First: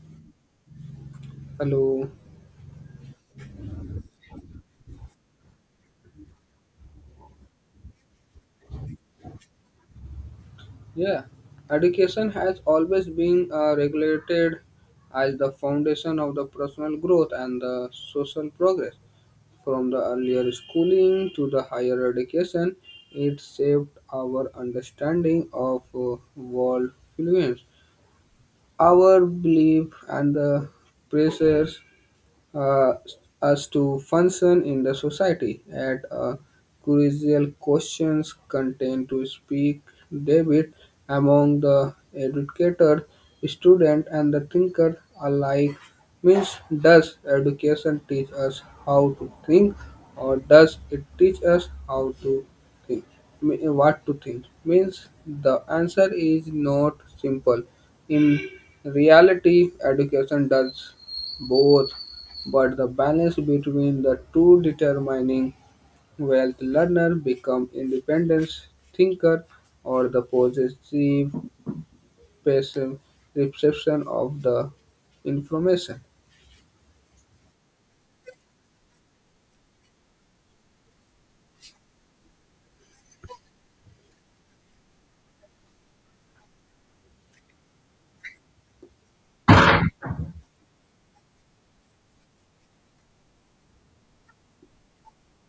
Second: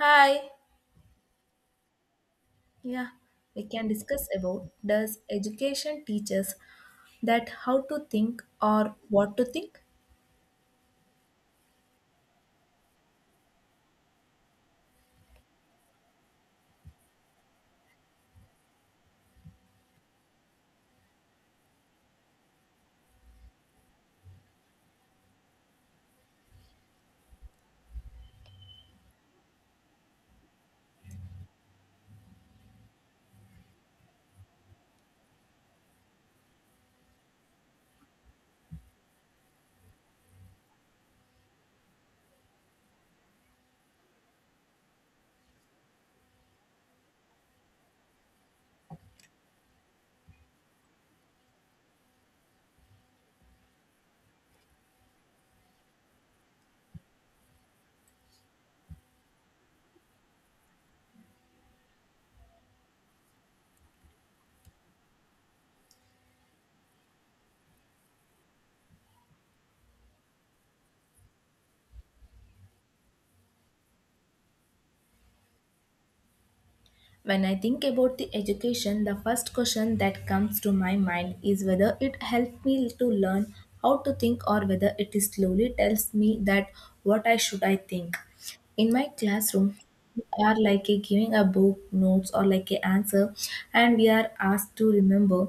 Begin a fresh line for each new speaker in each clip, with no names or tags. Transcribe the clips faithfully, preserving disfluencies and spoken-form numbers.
Hi.
Hello.
Yeah, we can discuss about does education teach us that how to think or what to think?
Yeah. Education has always been uh, regulated as the foundation of the personal growth and the social progress. From the earlier schooling to the higher education, it shaped our understanding of uh, world influence, our belief and the pressures uh, us to function in the society at a crucial questions contained to speak debate among the educator, student and the thinker alike means does education teach us how to think or does it teach us how to think me- what to think means the answer is not simple in reality education does both but the balance between the two determining wealth learner become independent thinker or the possessive passive reception of the information.
When I think about the education, the first question that comes to my mind is whether it helped me to learn how to think or whether it is slowly tells me that what I should I think. In my classroom we are like a giving a book notes or like a answer and we are asked to remember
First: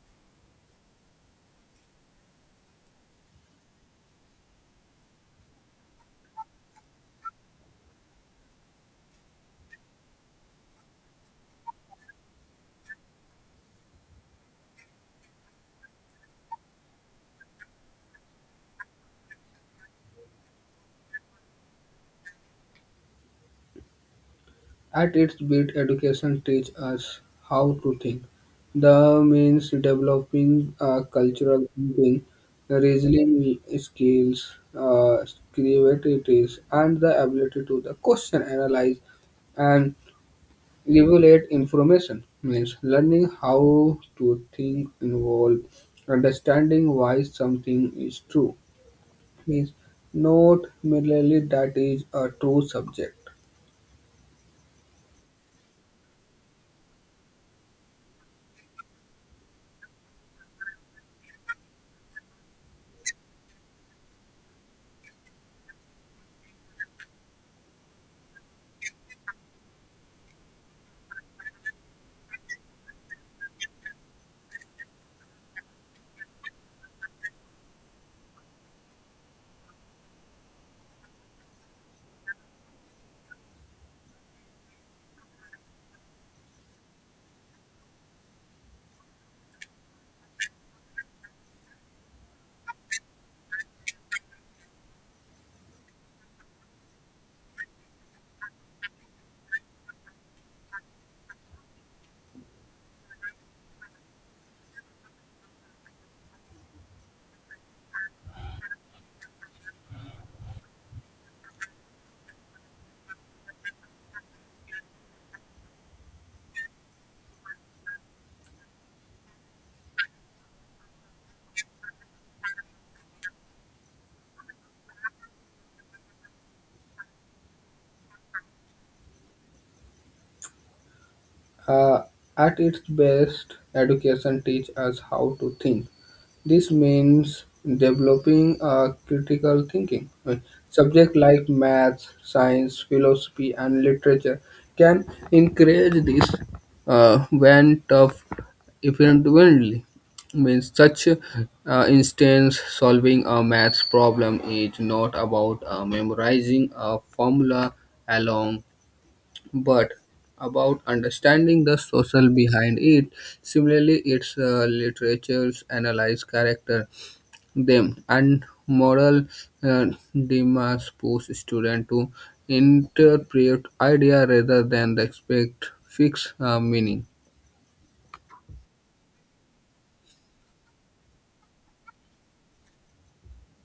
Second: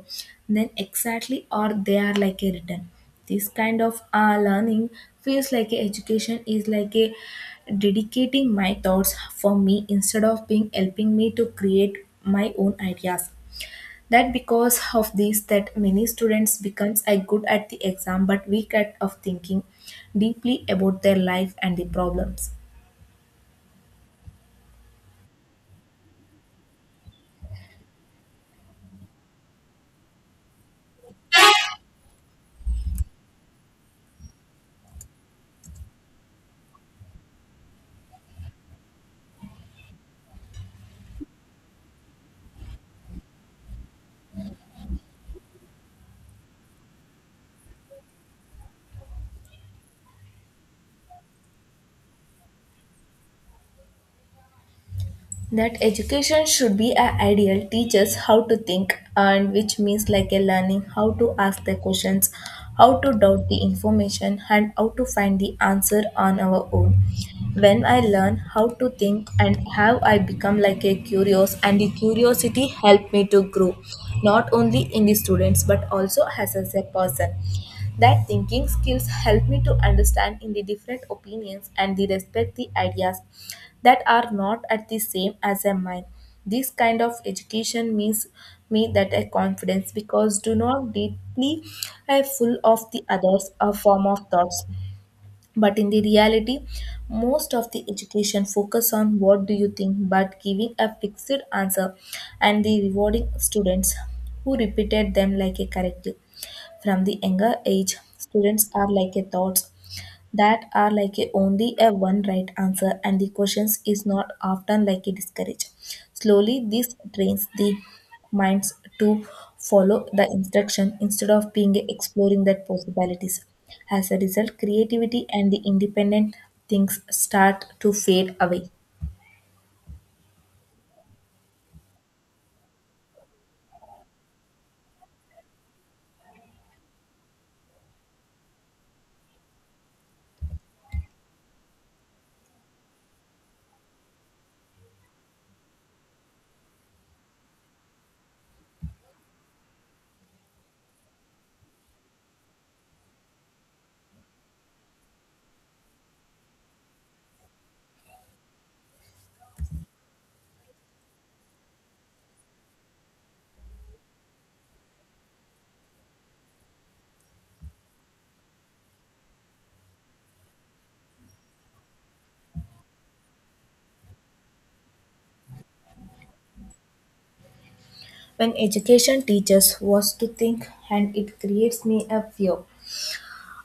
then exactly or they are like a written this kind of uh, learning feels like a education is like a dedicating my thoughts for me instead of being helping me to create my own ideas that because of this that many students becomes a good at the exam but weak at of thinking deeply about their life and the problems
At its best, education teach us how to think. The means developing uh, cultural thinking, reasoning skills, uh, creativity, and the ability to the question analyze and evaluate information means learning how to think involve understanding why something is true means not merely that is a true subject.
that education should be a ideal teaches how to think and which means like a learning how to ask the questions, how to doubt the information and how to find the answer on our own. When I learn how to think and how I become like a curious and the curiosity helped me to grow not only in the students but also as as a person. That thinking skills help me to understand in the different opinions and the respect the ideas that are not at the same as a mine. This kind of education means me that a confidence because do not deeply a full of the others a form of thoughts. But in the reality, most of the education focus on what do you think, but giving a fixed answer and the rewarding students who repeated them like a corrective. From the younger age, students are like a thoughts that are like a only a one right answer and the questions is not often like a discourage. Slowly this trains the minds to follow the instruction instead of being exploring that possibilities. As a result, creativity and the independent things start to fade away
Uh, at its best, education teaches us how to think. This means developing a critical thinking. Uh, Subjects like maths, science, philosophy, and literature can encourage this uh, when tough effectively. Means such uh, instance solving a maths problem is not about uh, memorizing a formula alone but about understanding the social behind it. Similarly, its uh, literatures analyze character, them, and moral uh, dilemmas push students to interpret idea rather than the expect fixed uh, meaning.
when education teaches was to think and it creates me a fear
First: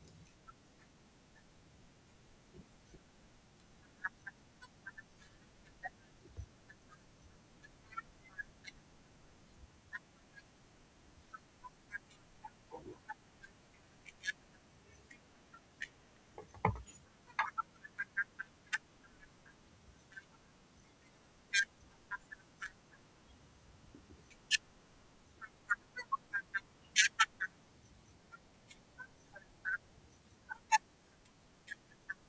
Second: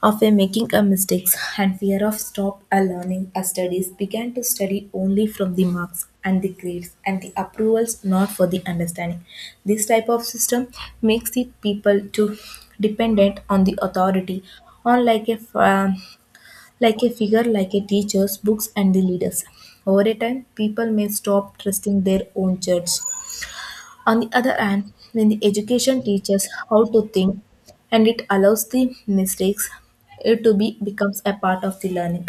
of a making a mistakes and fear of stop a learning as studies began to study only from the marks and the grades and the approvals, not for the understanding. This type of system makes the people to dependent on the authority on like a um, like a figure like a teachers, books and the leaders. Over a time people may stop trusting their own judge. On the other hand, when the education teaches how to think and it allows the mistakes, it to be becomes a part of the learning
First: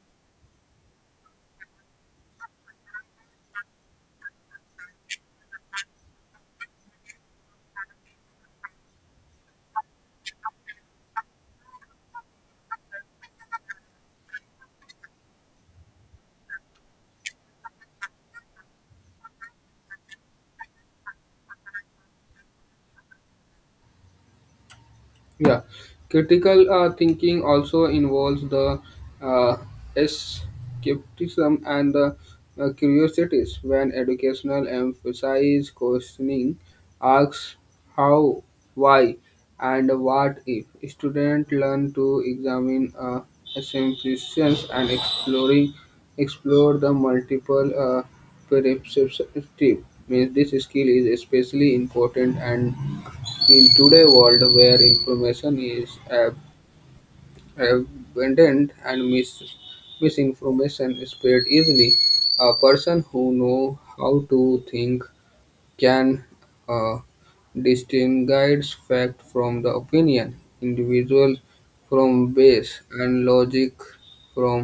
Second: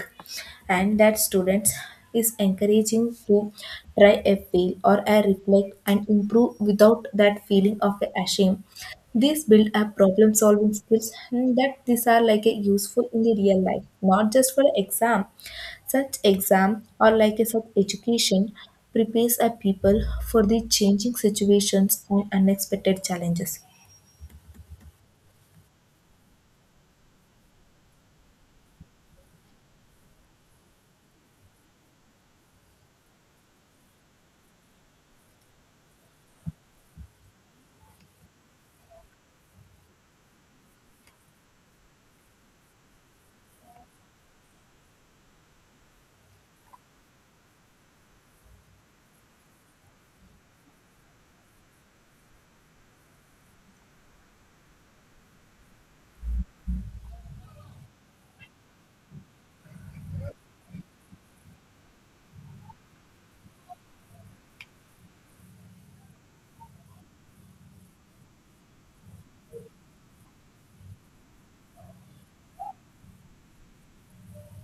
and that students is encouraging to try a fail or a reflect and improve without that feeling of a shame. These build up problem solving skills and that these are like a useful in the real life, not just for exam. Such exam or like a such education prepares a people for the changing situations and unexpected challenges.
Yeah, critical uh, thinking also involves the uh, skepticism and the uh, curiosities when educational emphasize questioning, asks how, why, and what if. Students learn to examine uh, assumptions and exploring explore the multiple uh, perspectives. Means this skill is especially important and in today's world where information is ab- abundant and mis- misinformation spread easily, a person who knows how to think can uh, distinguish fact from the opinion, individuals from base, and logic from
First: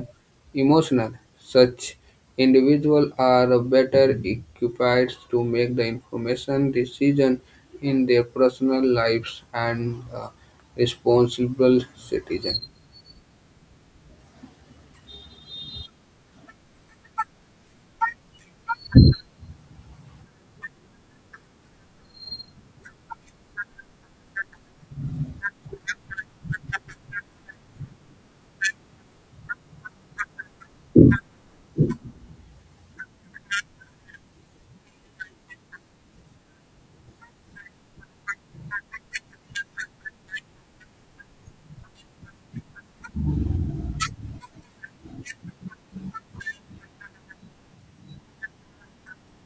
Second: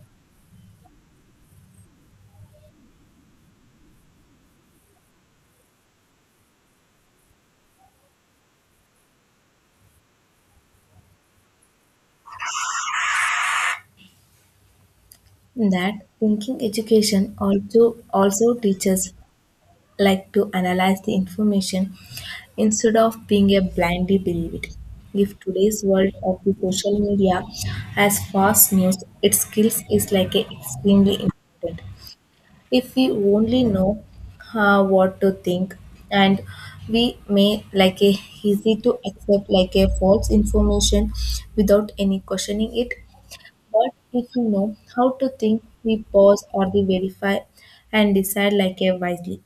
emotional. Such individuals are better equipped to make the information decision in their personal lives and uh, responsible citizen.
That thinking education also also teaches like to analyze the information instead of being a blindly believe it. If today's world of the social media has fast news, its skills is like a extremely important. If we only know uh, what to think and we may like a easy to accept like a false information without any questioning it. But if we know how to think we pause or the verify and decide like a wisely.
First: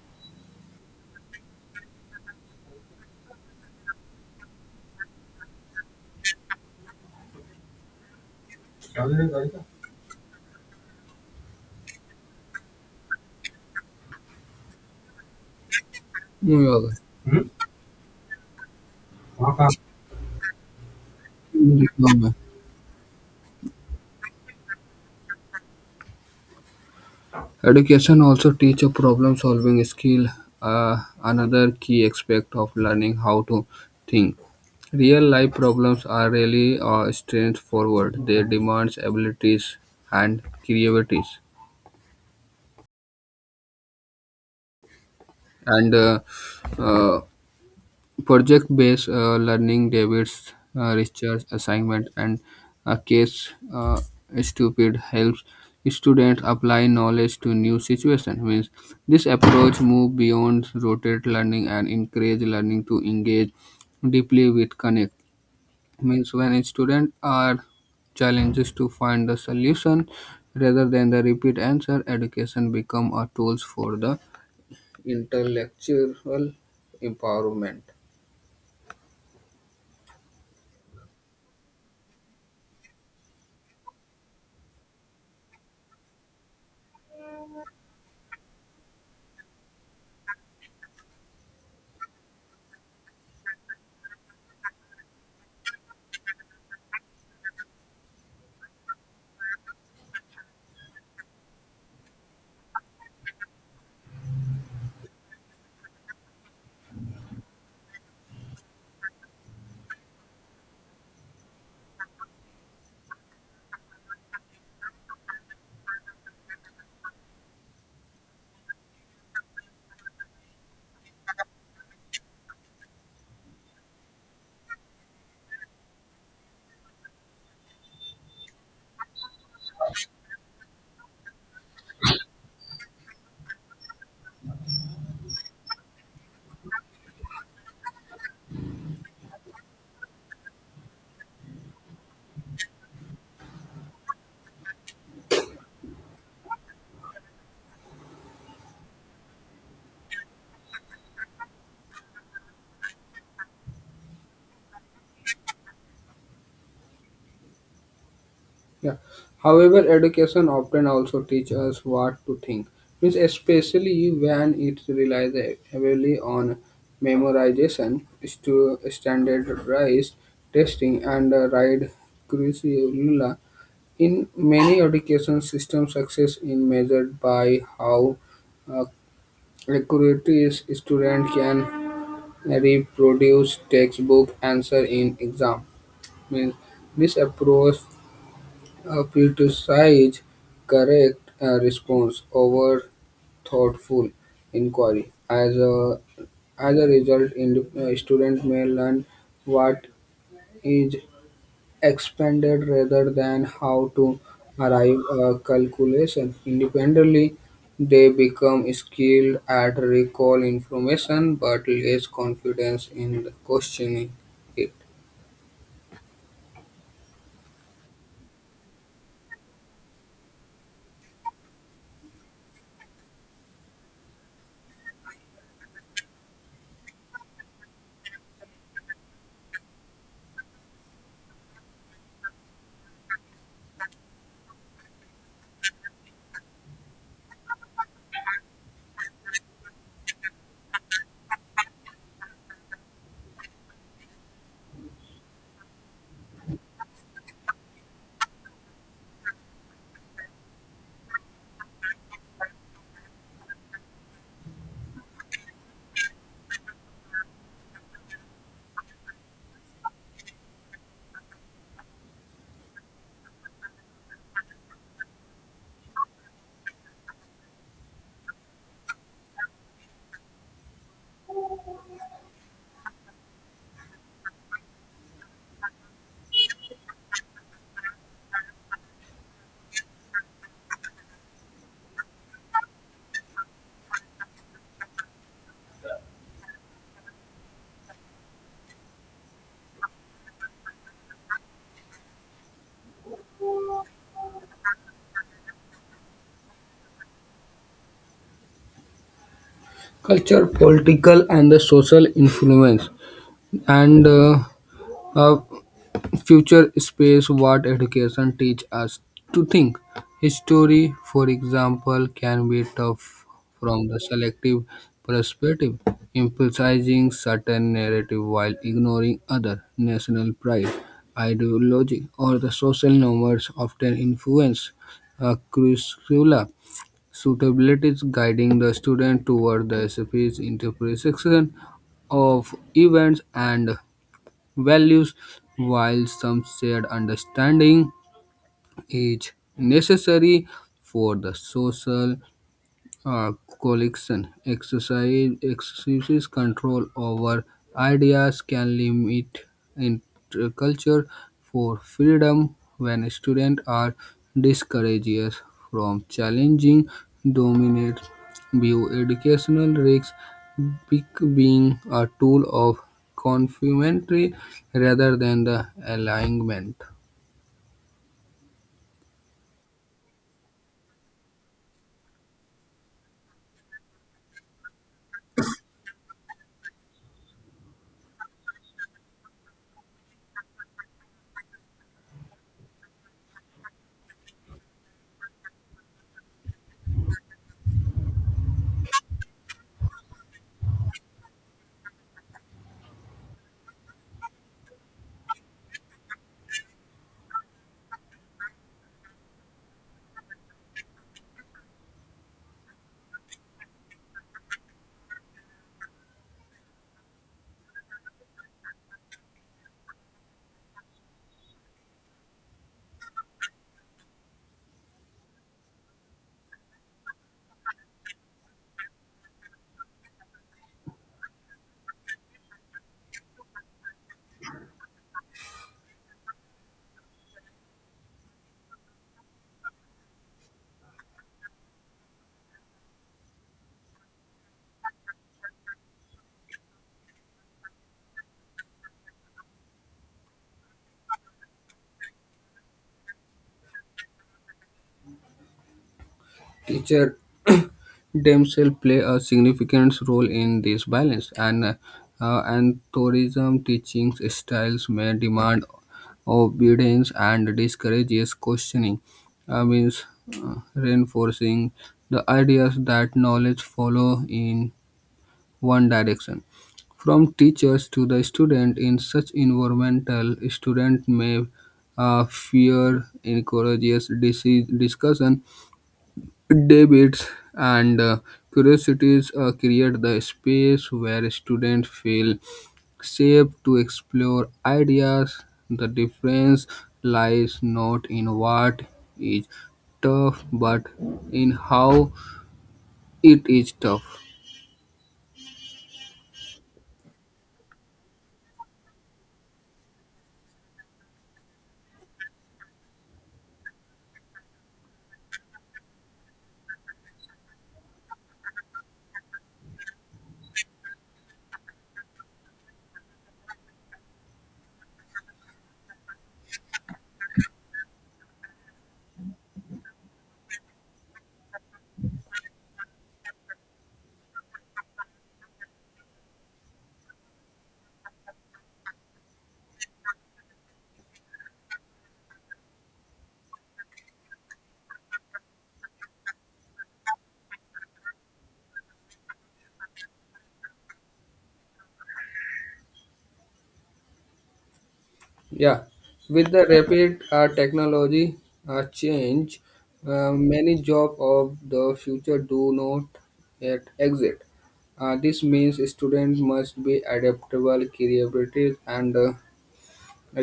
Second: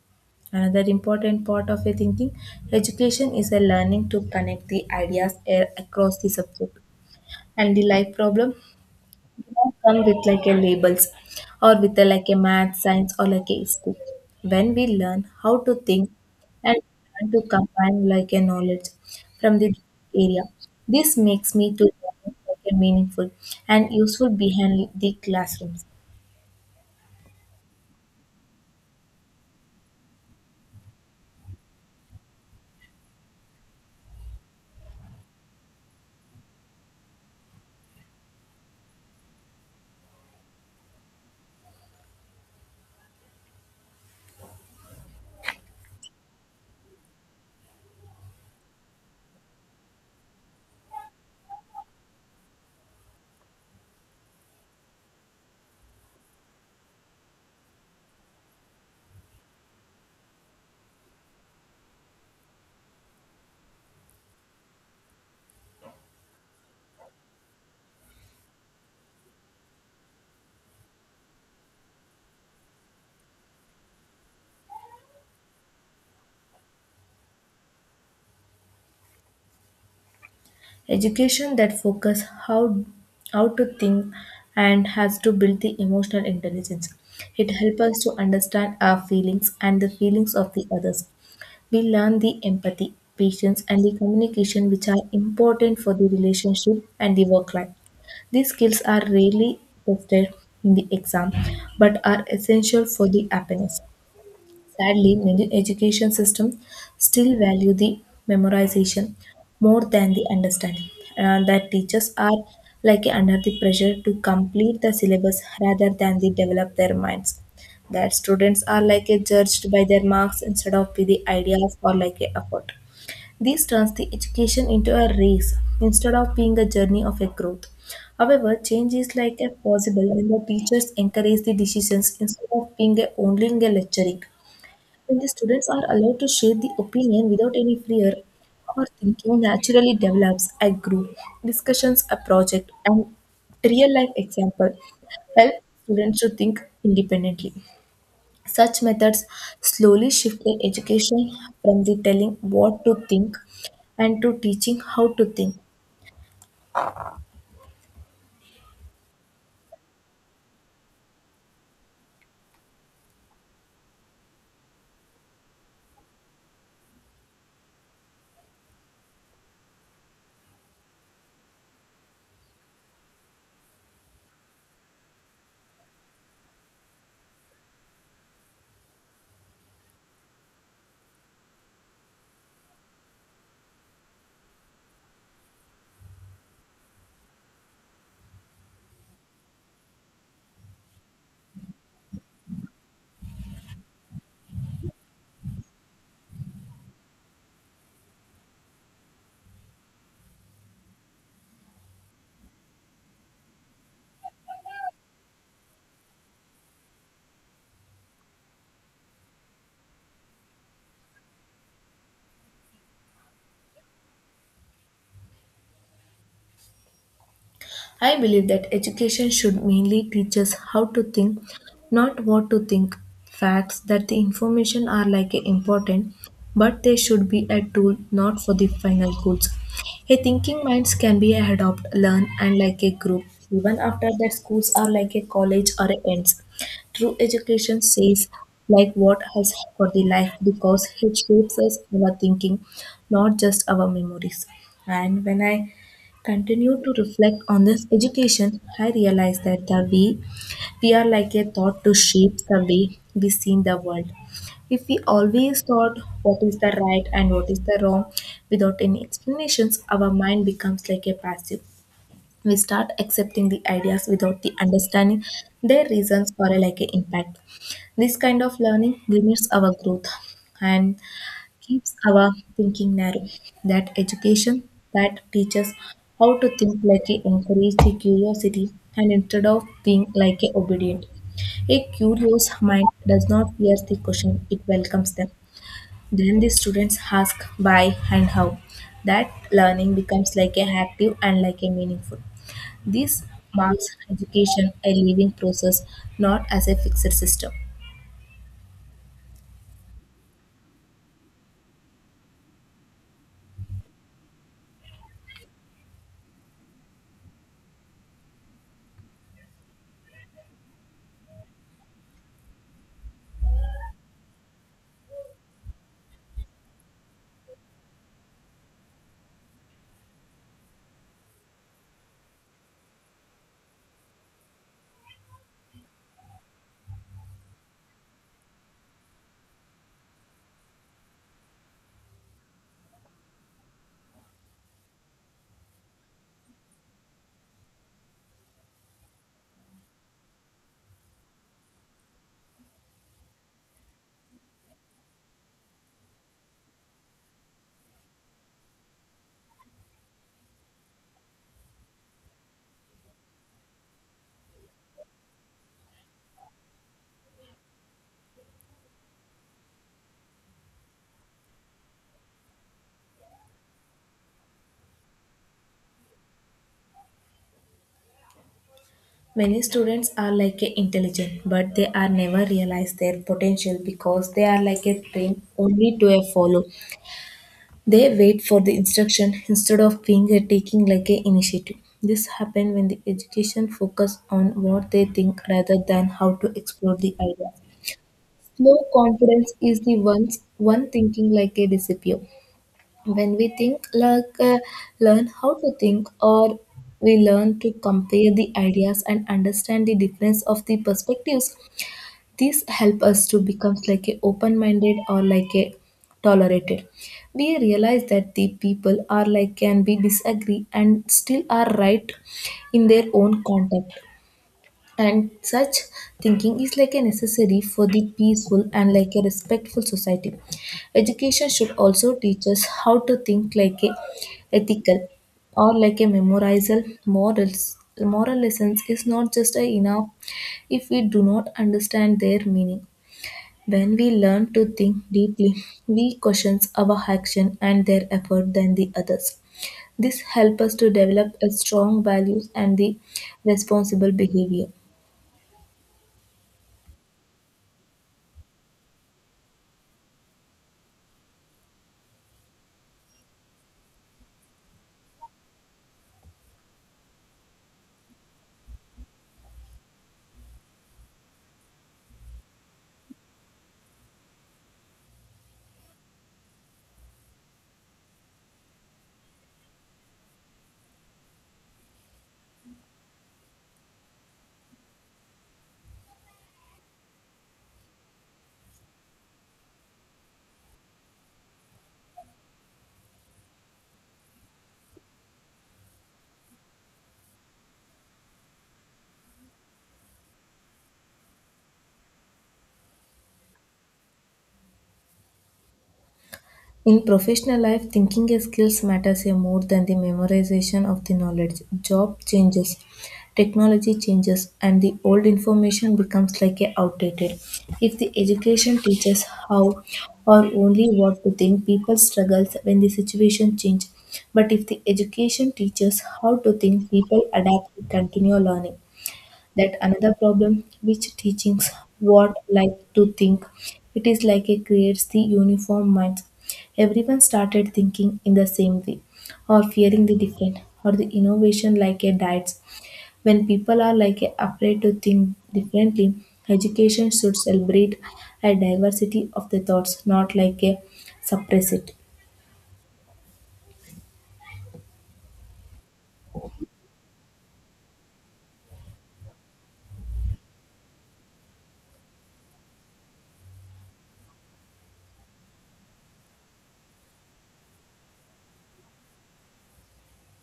Another important part of a thinking education is a learning to connect the ideas a- across the subject and the life problem,
क्या बोल रहे हो गाड़ी का.
not come with like a labels or with a, like a math science or like a school. When we learn how to think
Muy
and
bien.
learn to
hmm?
combine like a knowledge from
हाँ,
the area, this makes me to
हाँ।
learn
No,
like a meaningful and useful behind the classrooms.
education also teach a problem solving skill, uh, another key aspect of learning how to think. Real life problems are really uh, straightforward. They demand abilities and creativities and uh, uh, project-based uh, learning, David's uh, research assignment and a case uh, stupid helps students apply knowledge to new situations. Means this approach move beyond rotate learning and encourage learning to engage deeply with connect. Means when students are challenges to find the solution rather than the repeat answer, education become a tools for the intellectual empowerment.
Education that focus how how to think and has to build the emotional intelligence, it helps us to understand our feelings and the feelings of the others. We learn the empathy, patience, and the communication, which are important for the relationship and the work life. These skills are rarely tested in the exam but are essential for the happiness. Sadly, many education systems still value the memorization more than the understanding, and that teachers are like under the pressure to complete the syllabus rather than they develop their minds. That students are like a judged by their marks instead of by the ideas or like a effort. This turns the education into a race instead of being a journey of a growth. However, change is like a possible when the teachers encourage the decisions instead of being a only a lecturing. When the students are allowed to share the opinion without any fear, our thinking naturally develops. A group discussions, a project, and real life example help students to think independently. Such methods slowly shift the education from the telling what to think and to teaching how to think.
Yeah. However, education often also teach us what to think, means especially when it relies heavily on memorization, stu- standardized testing, and uh, right curricula. In many education systems, success is measured by how uh, accurate a student can reproduce textbook answer in exam. Means this approach uh, criticize correct uh, response over thoughtful inquiry. As a as a result, in, uh, student may learn what is expected rather than how to arrive a calculation independently. They become skilled at recall information but less confidence in questioning it.
I believe that education should mainly teach us how to think, not what to think. Facts that the information are like a important, but they should be a tool, not for the final goals. A thinking minds can be a adopt, learn, and like a group. Even after that, schools are like a college or a ends. True education says like what has for the life because it shapes us our thinking, not just our memories. And when I continue to reflect on this education, I realize that the we we are like a thought to shape the way we see the world. If we always thought what is the right and what is the wrong without any explanations, our mind becomes like a passive. We start accepting the ideas without the understanding their reasons or like an impact. This kind of learning limits our growth and keeps our thinking narrow. That education that teaches how to think like a encourage the curiosity and instead of being like a obedient. A curious mind does not fear the question, it welcomes them. Then the students ask why and how. That learning becomes like a active and like a meaningful. This marks education a living process, not as a fixed system.
Culture, political, and the social influence, and uh, Uh, future space what education teach us to think. History, for example, can be tough from the selective perspective, emphasizing certain narrative while ignoring other national pride, ideology, or the social norms often influence uh, curricula suitabilities guiding the student toward the S F P's interpretation of events and values. While some shared understanding is necessary for the social uh, collection. Exercise, excessive control over ideas can limit interculture for freedom when students are discouraged from challenging dominant view. Educational risks bec- being a tool of confinement rather than the alignment.
Many students are like a intelligent, but they are never realize their potential because they are like a train only to a follow. They wait for the instruction instead of being a taking like a initiative. This happen when the education focus on what they think rather than how to explore the idea. Low confidence is the ones one thinking like a disappear when we think like uh, learn how to think or we learn to compare the ideas and understand the difference of the perspectives. These help us to become like a open-minded or like a tolerated. We realize that the people are like can be disagree and still are right in their own contact. And such thinking is like a necessary for the peaceful and like a respectful society. Education should also teach us how to think like a ethical or like a memorizal morals. Moral lessons is not just a enough if we do not understand their meaning. When we learn to think deeply, we question our action and their effort than the others. This helps us to develop a strong values and the responsible behavior.
Teacher themselves play a significant role in this balance, and uh, and tourism teaching styles may demand obedience and discourages questioning. Uh, means uh, reinforcing the ideas that knowledge follow in one direction. From teachers to the student in such environmental, student may uh, fear encourages dis- discussion debates and uh, curiosities uh, create the space where students feel safe to explore ideas. The difference lies not in what is tough but in how it is tough.
In professional life, thinking a skills matters here more than the memorization of the knowledge. Job changes, technology changes, and the old information becomes like a outdated. If the education teaches how or only what to think, people struggles when the situation change. But if the education teaches how to think, people adapt and continue learning. That another problem which teachings what like to think, it is like it creates the uniform minds. Everyone started thinking in the same way or fearing the different or the innovation like a diet. When people are like a afraid to think differently, education should celebrate a diversity of the thoughts, not like a suppress it.
Yeah, with the rapid uh, technology uh, change, uh, many jobs of the future do not yet exist. Uh, this means students must be adaptable, creative, and uh,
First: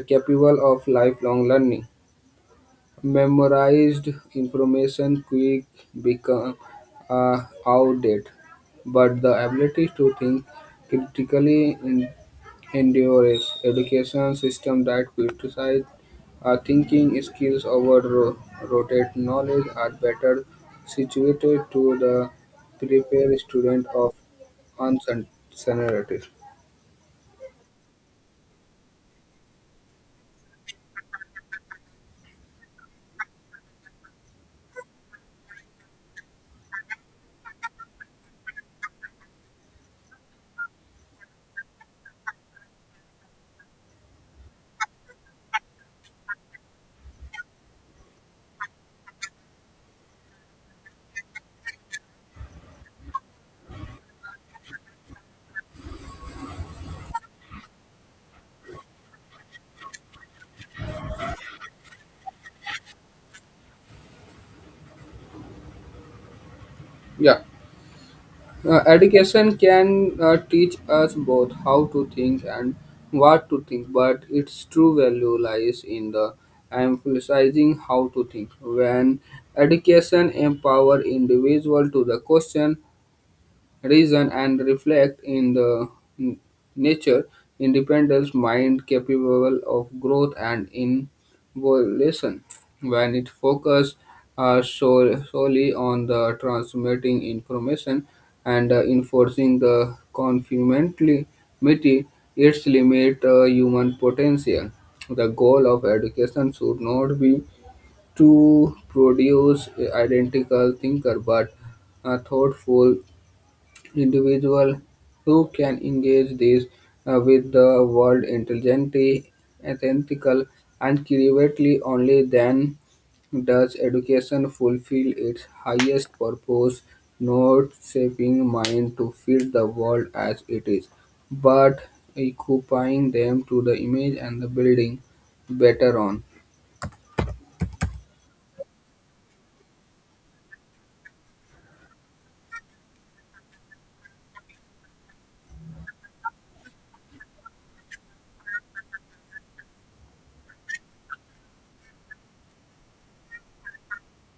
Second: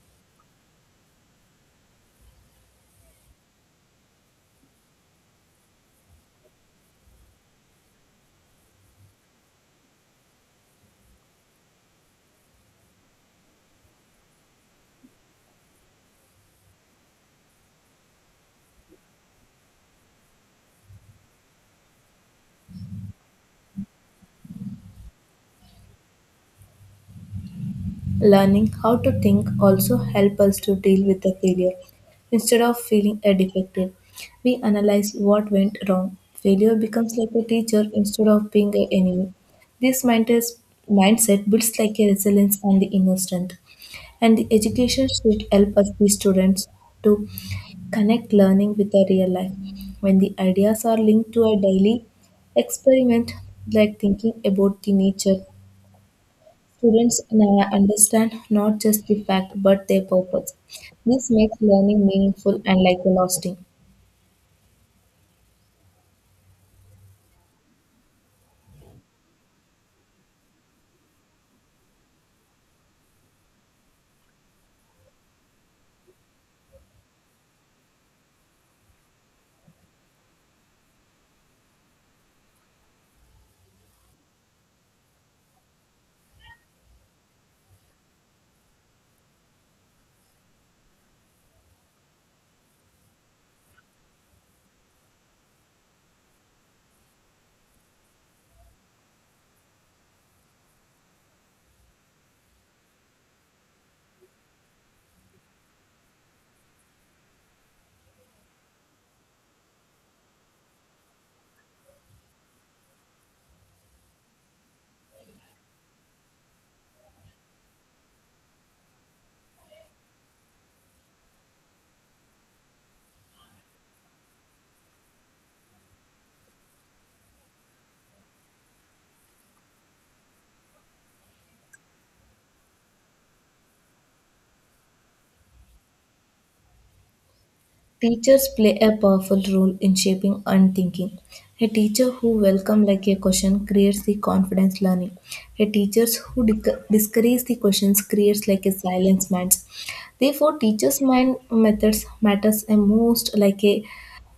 capable of lifelong learning. Memorized information quick become uh, outdated, but the ability to think critically endures education system that prioritize uh, thinking skills over ro- rote knowledge are better situated to the prepare student of uncertainty.
Learning how to think also helps us to deal with the failure. Instead of feeling a defective, we analyze what went wrong. Failure becomes like a teacher instead of being an enemy. This mindset mindset builds like a resilience and the inner strength. And the education should help us, the students, to connect learning with the real life. When the ideas are linked to a daily experiment, like thinking about the nature, students now understand not just the fact but their purpose. This makes learning meaningful and like lasting.
Yeah, uh, education can uh, teach us both how to think and what to think, but its true value lies in the emphasizing how to think. When education empower individual to the question reason and reflect in the n- nature independence mind capable of growth and involution when it focuses uh, sol- solely on the transmitting information and uh, enforcing the conformity its limit uh, human potential the goal of education should not be to produce identical thinker but a thoughtful individuals who can engage these uh, with the world intelligently, ethical, and creatively only then does education fulfill its highest purpose, not shaping mind to fit the world as it is, but equipping them to the image and the building better on.
Teachers play a powerful role in shaping and thinking. A teacher who welcomes like a question creates the confidence learning. A teacher who disc- discourages the questions creates like a silence minds. Therefore, teachers' mind methods matters a most like a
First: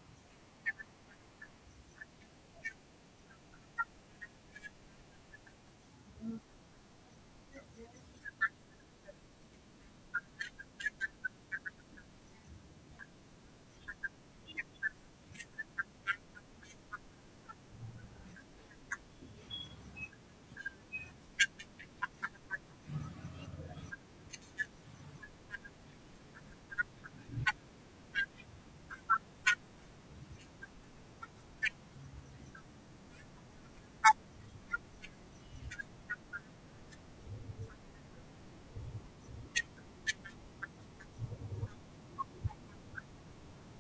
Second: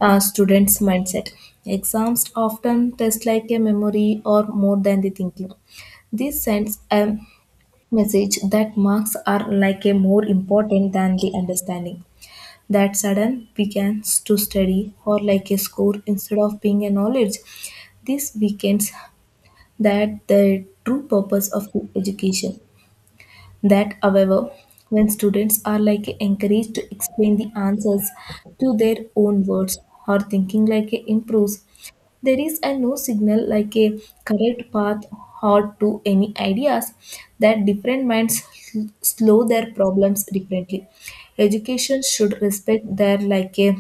uh, student's mindset. Exams often test like a memory or more than the thinking. This sends a message that marks are like a more important than the understanding that sudden begins to study or like a score instead of being a knowledge. This weakens that the true purpose of education. That, however, when students are like encouraged to explain the answers to their own words or thinking like improves, there is a no signal like a correct path or to any ideas that different minds sl- slow their problems differently. Education should respect their like a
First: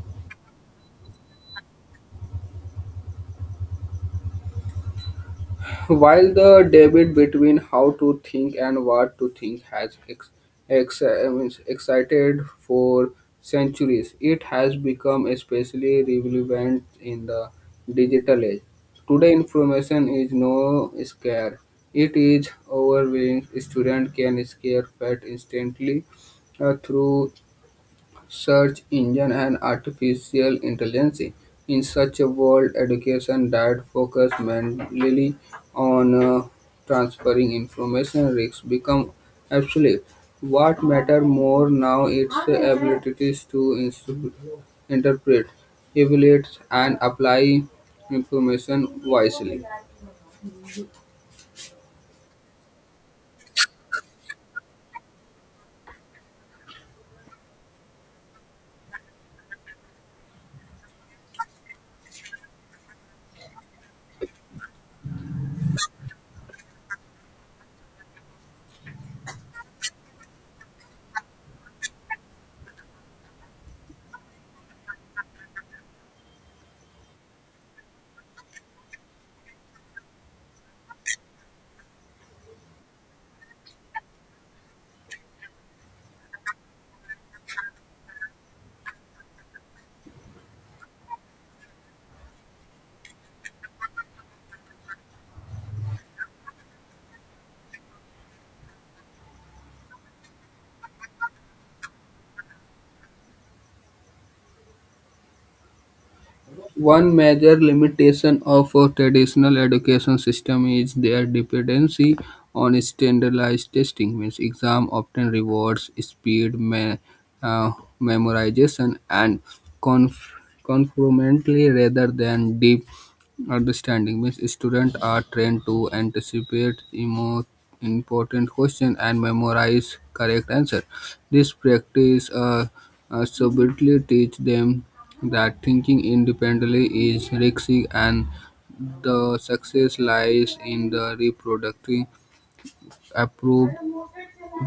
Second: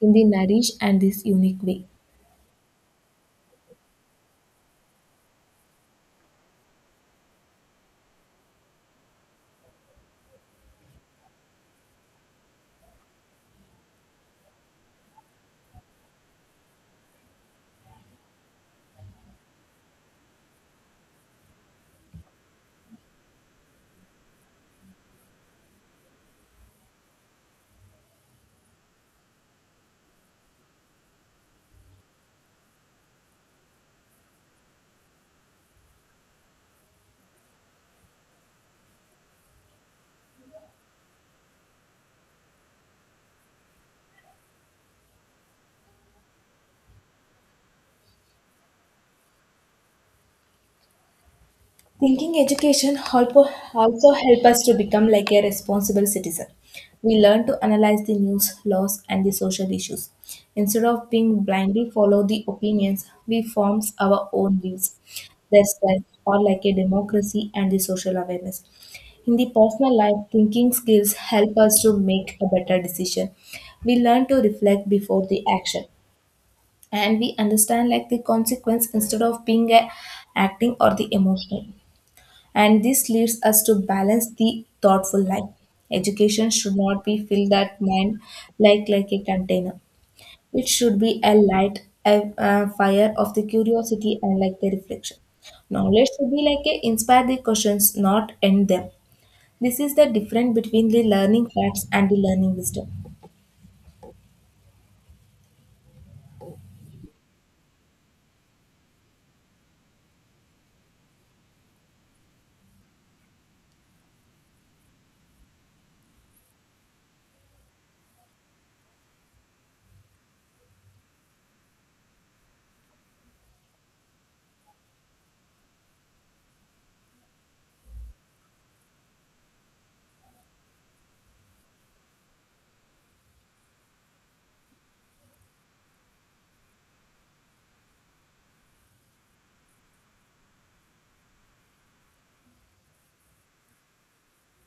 in the nourish and this unique way.
While the debate between how to think and what to think has ex- ex- I mean, excited for centuries, it has become especially relevant in the digital age. Today, information is no scarce; it is overwhelming. Students can scare fact instantly uh, through search engine and artificial intelligence. In such a world, education that focuses mainly on uh, transferring information risks become obsolete. What matter more now is the abilities to instru- interpret, evaluate, and apply information wisely.
Thinking education helpo- also help us to become like a responsible citizen. We learn to analyze the news, laws, and the social issues. Instead of being blindly follow the opinions, we forms our own views. That's why or like a democracy and the social awareness. In the personal life, thinking skills help us to make a better decision. We learn to reflect before the action and we understand like the consequence instead of being a acting or the emotional and this leads us to balance the thoughtful life. Education should not be filled that mind like like a container. It should be a light, a, a fire of the curiosity and like the reflection. Knowledge should be like a inspire the questions, not end them. This is the difference between the learning facts and the learning wisdom.
One major limitation of a traditional education system is their dependency on standardized testing, means exam often rewards speed, me- uh, memorization, and conf- conformity rather than deep understanding. Means students are trained to anticipate emo- important question and memorize correct answer. This practice uh, uh, subtly teach them that thinking independently is risky and the success lies in the reproducing approved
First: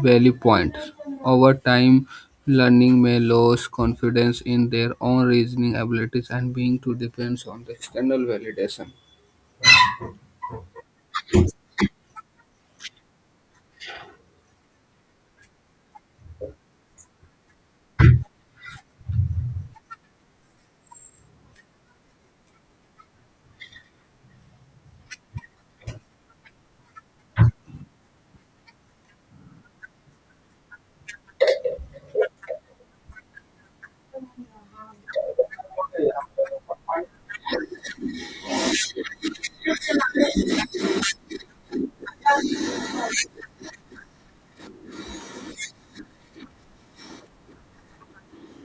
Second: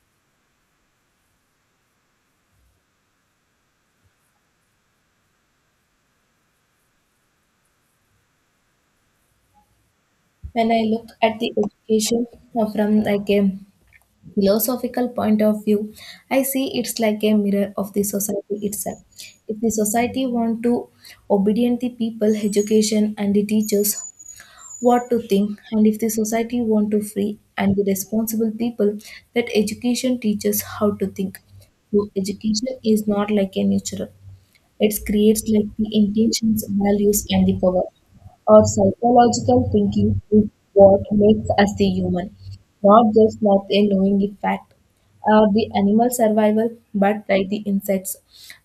value points. Over time, learning may lose confidence in their own reasoning abilities and being to depends on the external validation.
When I look at the education uh, from like a philosophical point of view, I see it's like a mirror of the society itself. If the society want to obedient the people, education and the teachers what to think, and if the society want to free and the responsible people, that education teaches how to think. So education is not like a natural. It creates like the intentions, values, and the power. Our psychological thinking is what makes us the human, not just not a knowing the fact. Or the animal survival, but by the insects.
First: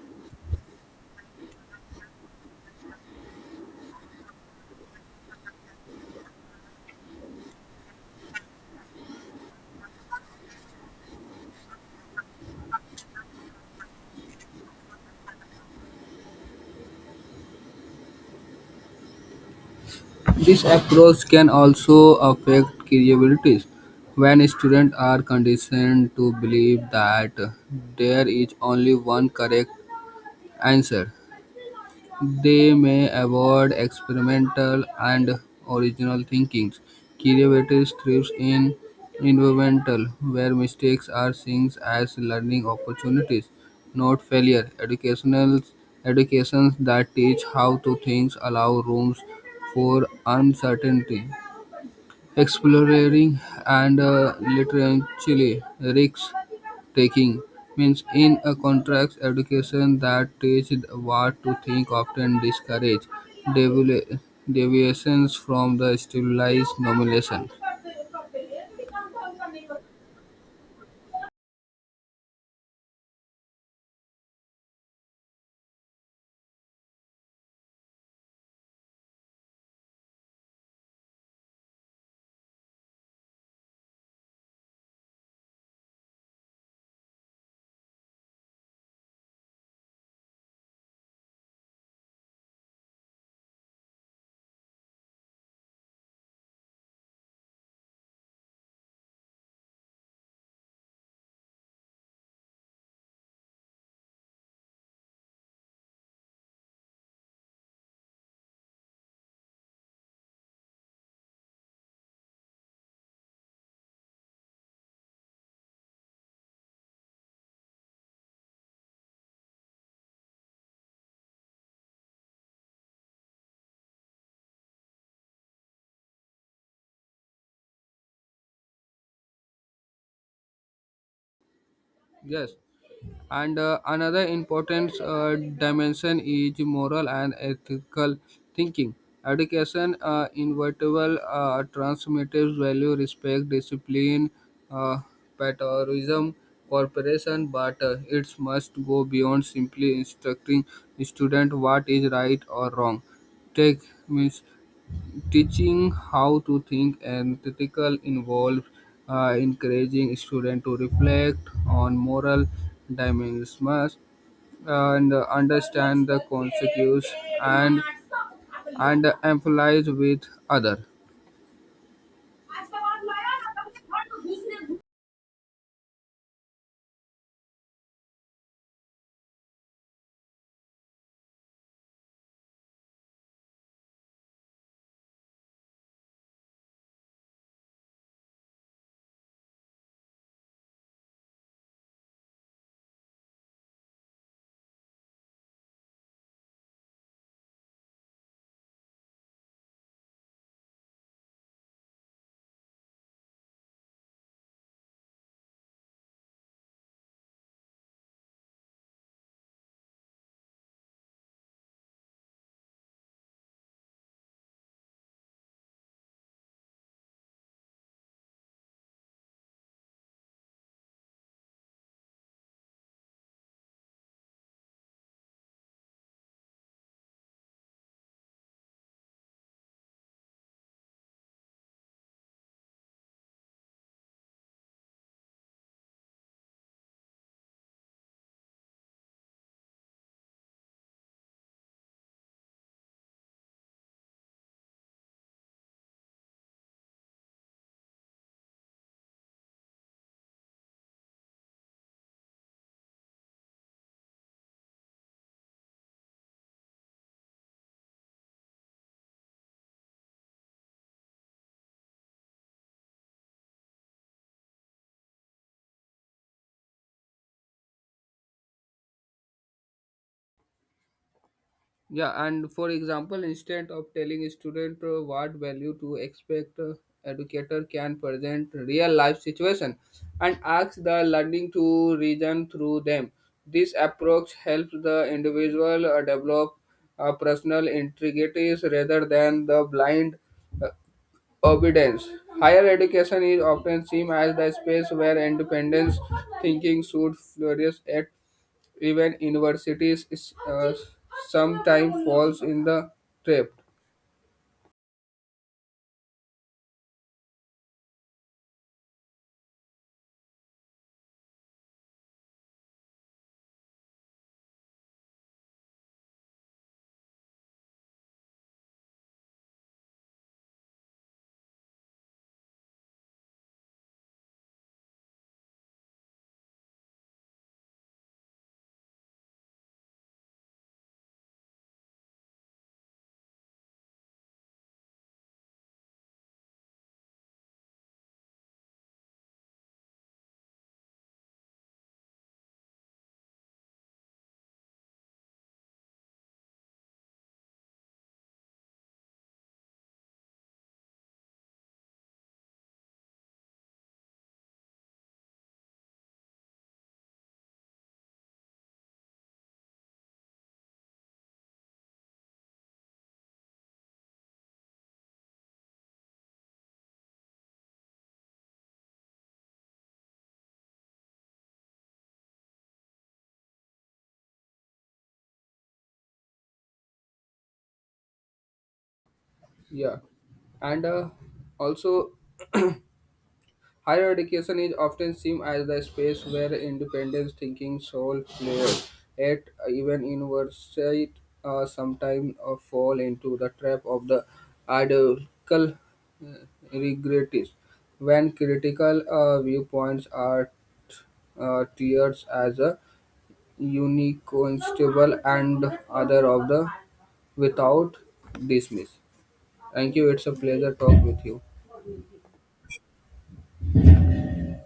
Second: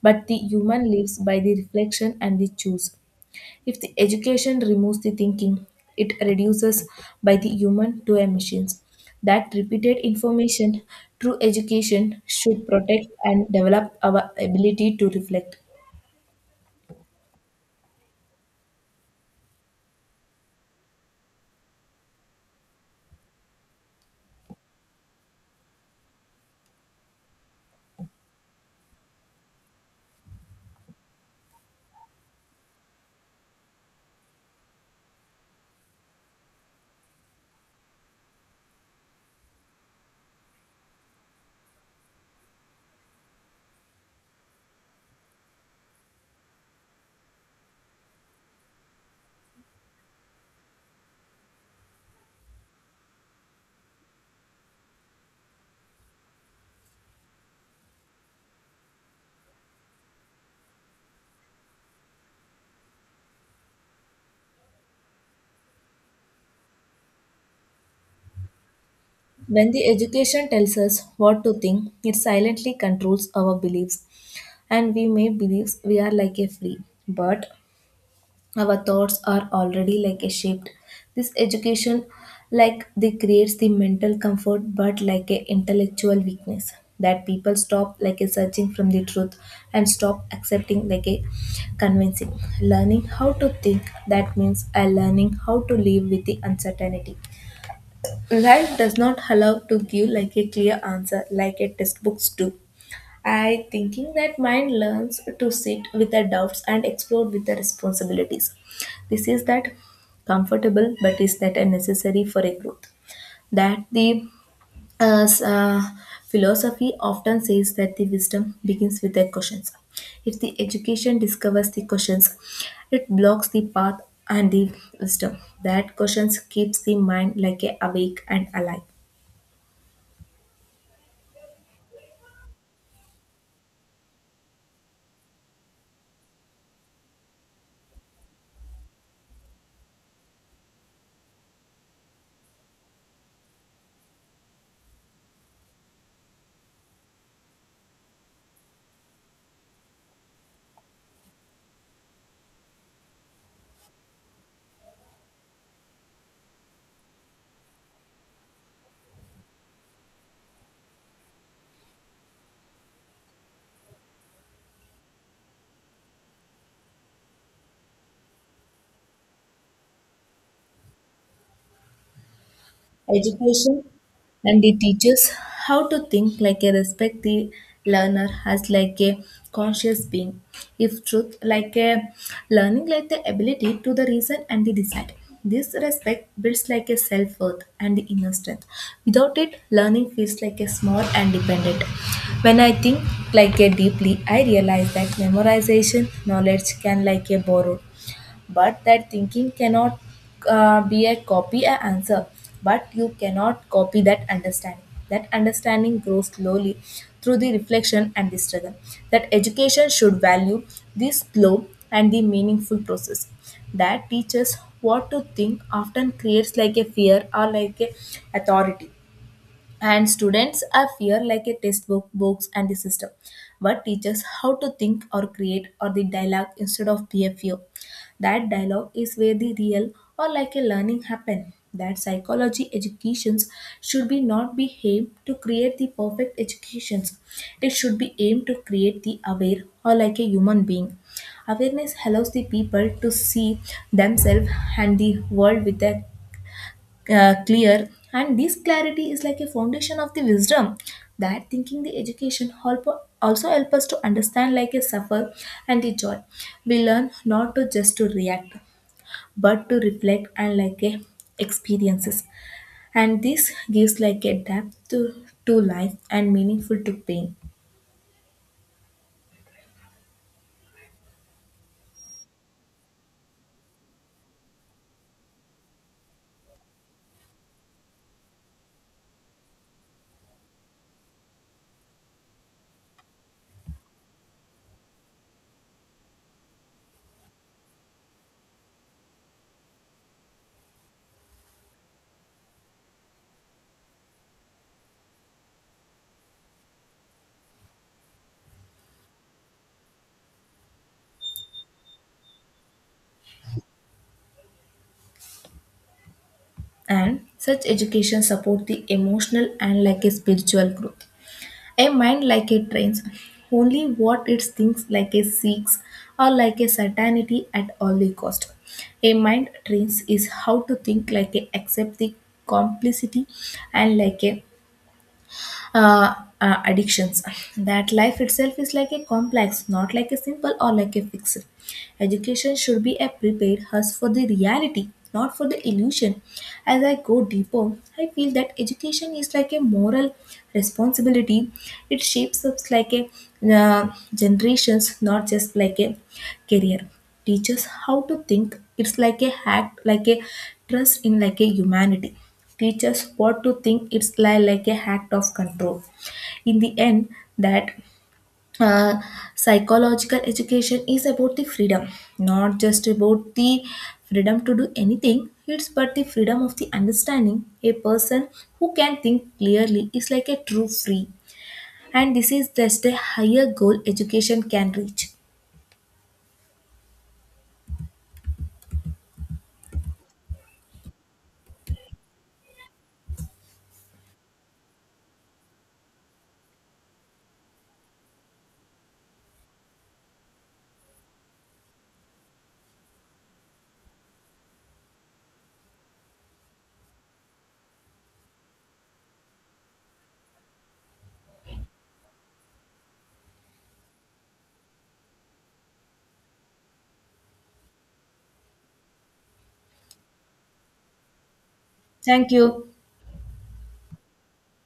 But the human lives by the reflection and the choose. If the education removes the thinking, it reduces by the human to emissions. That repeated information, true education should protect and develop our ability to reflect.
This approach can also affect credibility when students are conditioned to believe that there is only one correct answer. They may avoid experimental and original thinkings. Creativity thrives in environmental, where mistakes are seen as learning opportunities, not failure. Educational educations that teach how to think allow rooms for uncertainty exploring and uh, literally risk taking means in a contract education that teaches what to think often discourage devi- deviations from the stabilized nomination.
When the education tells us what to think, it silently controls our beliefs, and we may believe we are like a flea, but our thoughts are already like a shaped. This education, like they creates the mental comfort, but like a intellectual weakness that people stop like a searching from the truth and stop accepting like a convincing learning how to think that means a learning how to live with the uncertainty. Life does not allow to give like a clear answer like a textbooks do. I thinking that mind learns to sit with the doubts and explore with the responsibilities. This is that comfortable but is that a necessary for a growth. That the as uh, philosophy often says that the wisdom begins with the questions. If the education discovers the questions, it blocks the path and the wisdom. That questions keeps the mind like a awake and alive.
Yes, and uh, another important uh, dimension is moral and ethical thinking. Education, uh, inevitable, uh, transmitted value, respect, discipline, uh, patriotism, cooperation, but uh, it must go beyond simply instructing student what is right or wrong. Take means teaching how to think and critical involve uh, encouraging students to reflect on moral dimensions and uh, understand the consequences and and empathize with other.
Education and it teaches how to think like a respect the learner as like a conscious being, if truth like a learning like the ability to the reason and the decide, this respect builds like a self-worth and the inner strength. Without it learning feels like a small and dependent. When I think like a deeply I realize that memorization knowledge can like a borrow, but that thinking cannot uh, be a copy a answer, but you cannot copy that understanding. That understanding grows slowly through the reflection and the struggle. That education should value the slow and the meaningful process. That teaches what to think often creates like a fear or like a authority, and students are fear like a textbook books and the system, but teaches how to think or create or the dialogue instead of behavior. That dialogue is where the real or like a learning happen. That psychology educations should be not be aimed to create the perfect educations. It should be aimed to create the aware or like a human being. Awareness allows the people to see themselves and the world with a uh, clear, and this clarity is like a foundation of the wisdom. That thinking the education help also help us to understand like a suffer and the joy. We learn not to just to react but to reflect and like a experiences, and this gives like a depth to, to life and meaningful to pain.
Yeah, and for example, instead of telling a student uh, what value to expect, uh, educator can present real life situation and ask the learning to reason through them. This approach helps the individual uh, develop uh, personal integrities rather than the blind uh, obedience. Higher education is often seen as the space where independence thinking should flourish at even universities is, uh, sometimes falls in the trap.
And such education support the emotional and like a spiritual growth. A mind like a train's, only what it thinks like a seeks or like a certainty at all cost. A mind trains is how to think like a accept the complicity and like a uh, uh, addictions. That life itself is like a complex, not like a simple or like a fixed. Education should be a prepared us for the reality, not for the illusion. As I go deeper, I feel that education is like a moral responsibility. It shapes us like a uh, generations, not just like a career. Teaches how to think. It's like a hack, like a trust in like a humanity. Teaches what to think. It's like like a act of control in the end that uh, psychological education is about the freedom, not just about the freedom to do anything. It's but the freedom of the understanding. A person who can think clearly is like a true free, and this is just a higher goal education can reach.
Yeah, and uh, also higher education is often seen as the space where independent thinking soul players at even university uh, sometimes uh, fall into the trap of the ideological uh, regrets when critical uh, viewpoints are uh, tiered as a unique constable and other of the without dismiss. Thank you. It's a pleasure talk with you.
Thank you.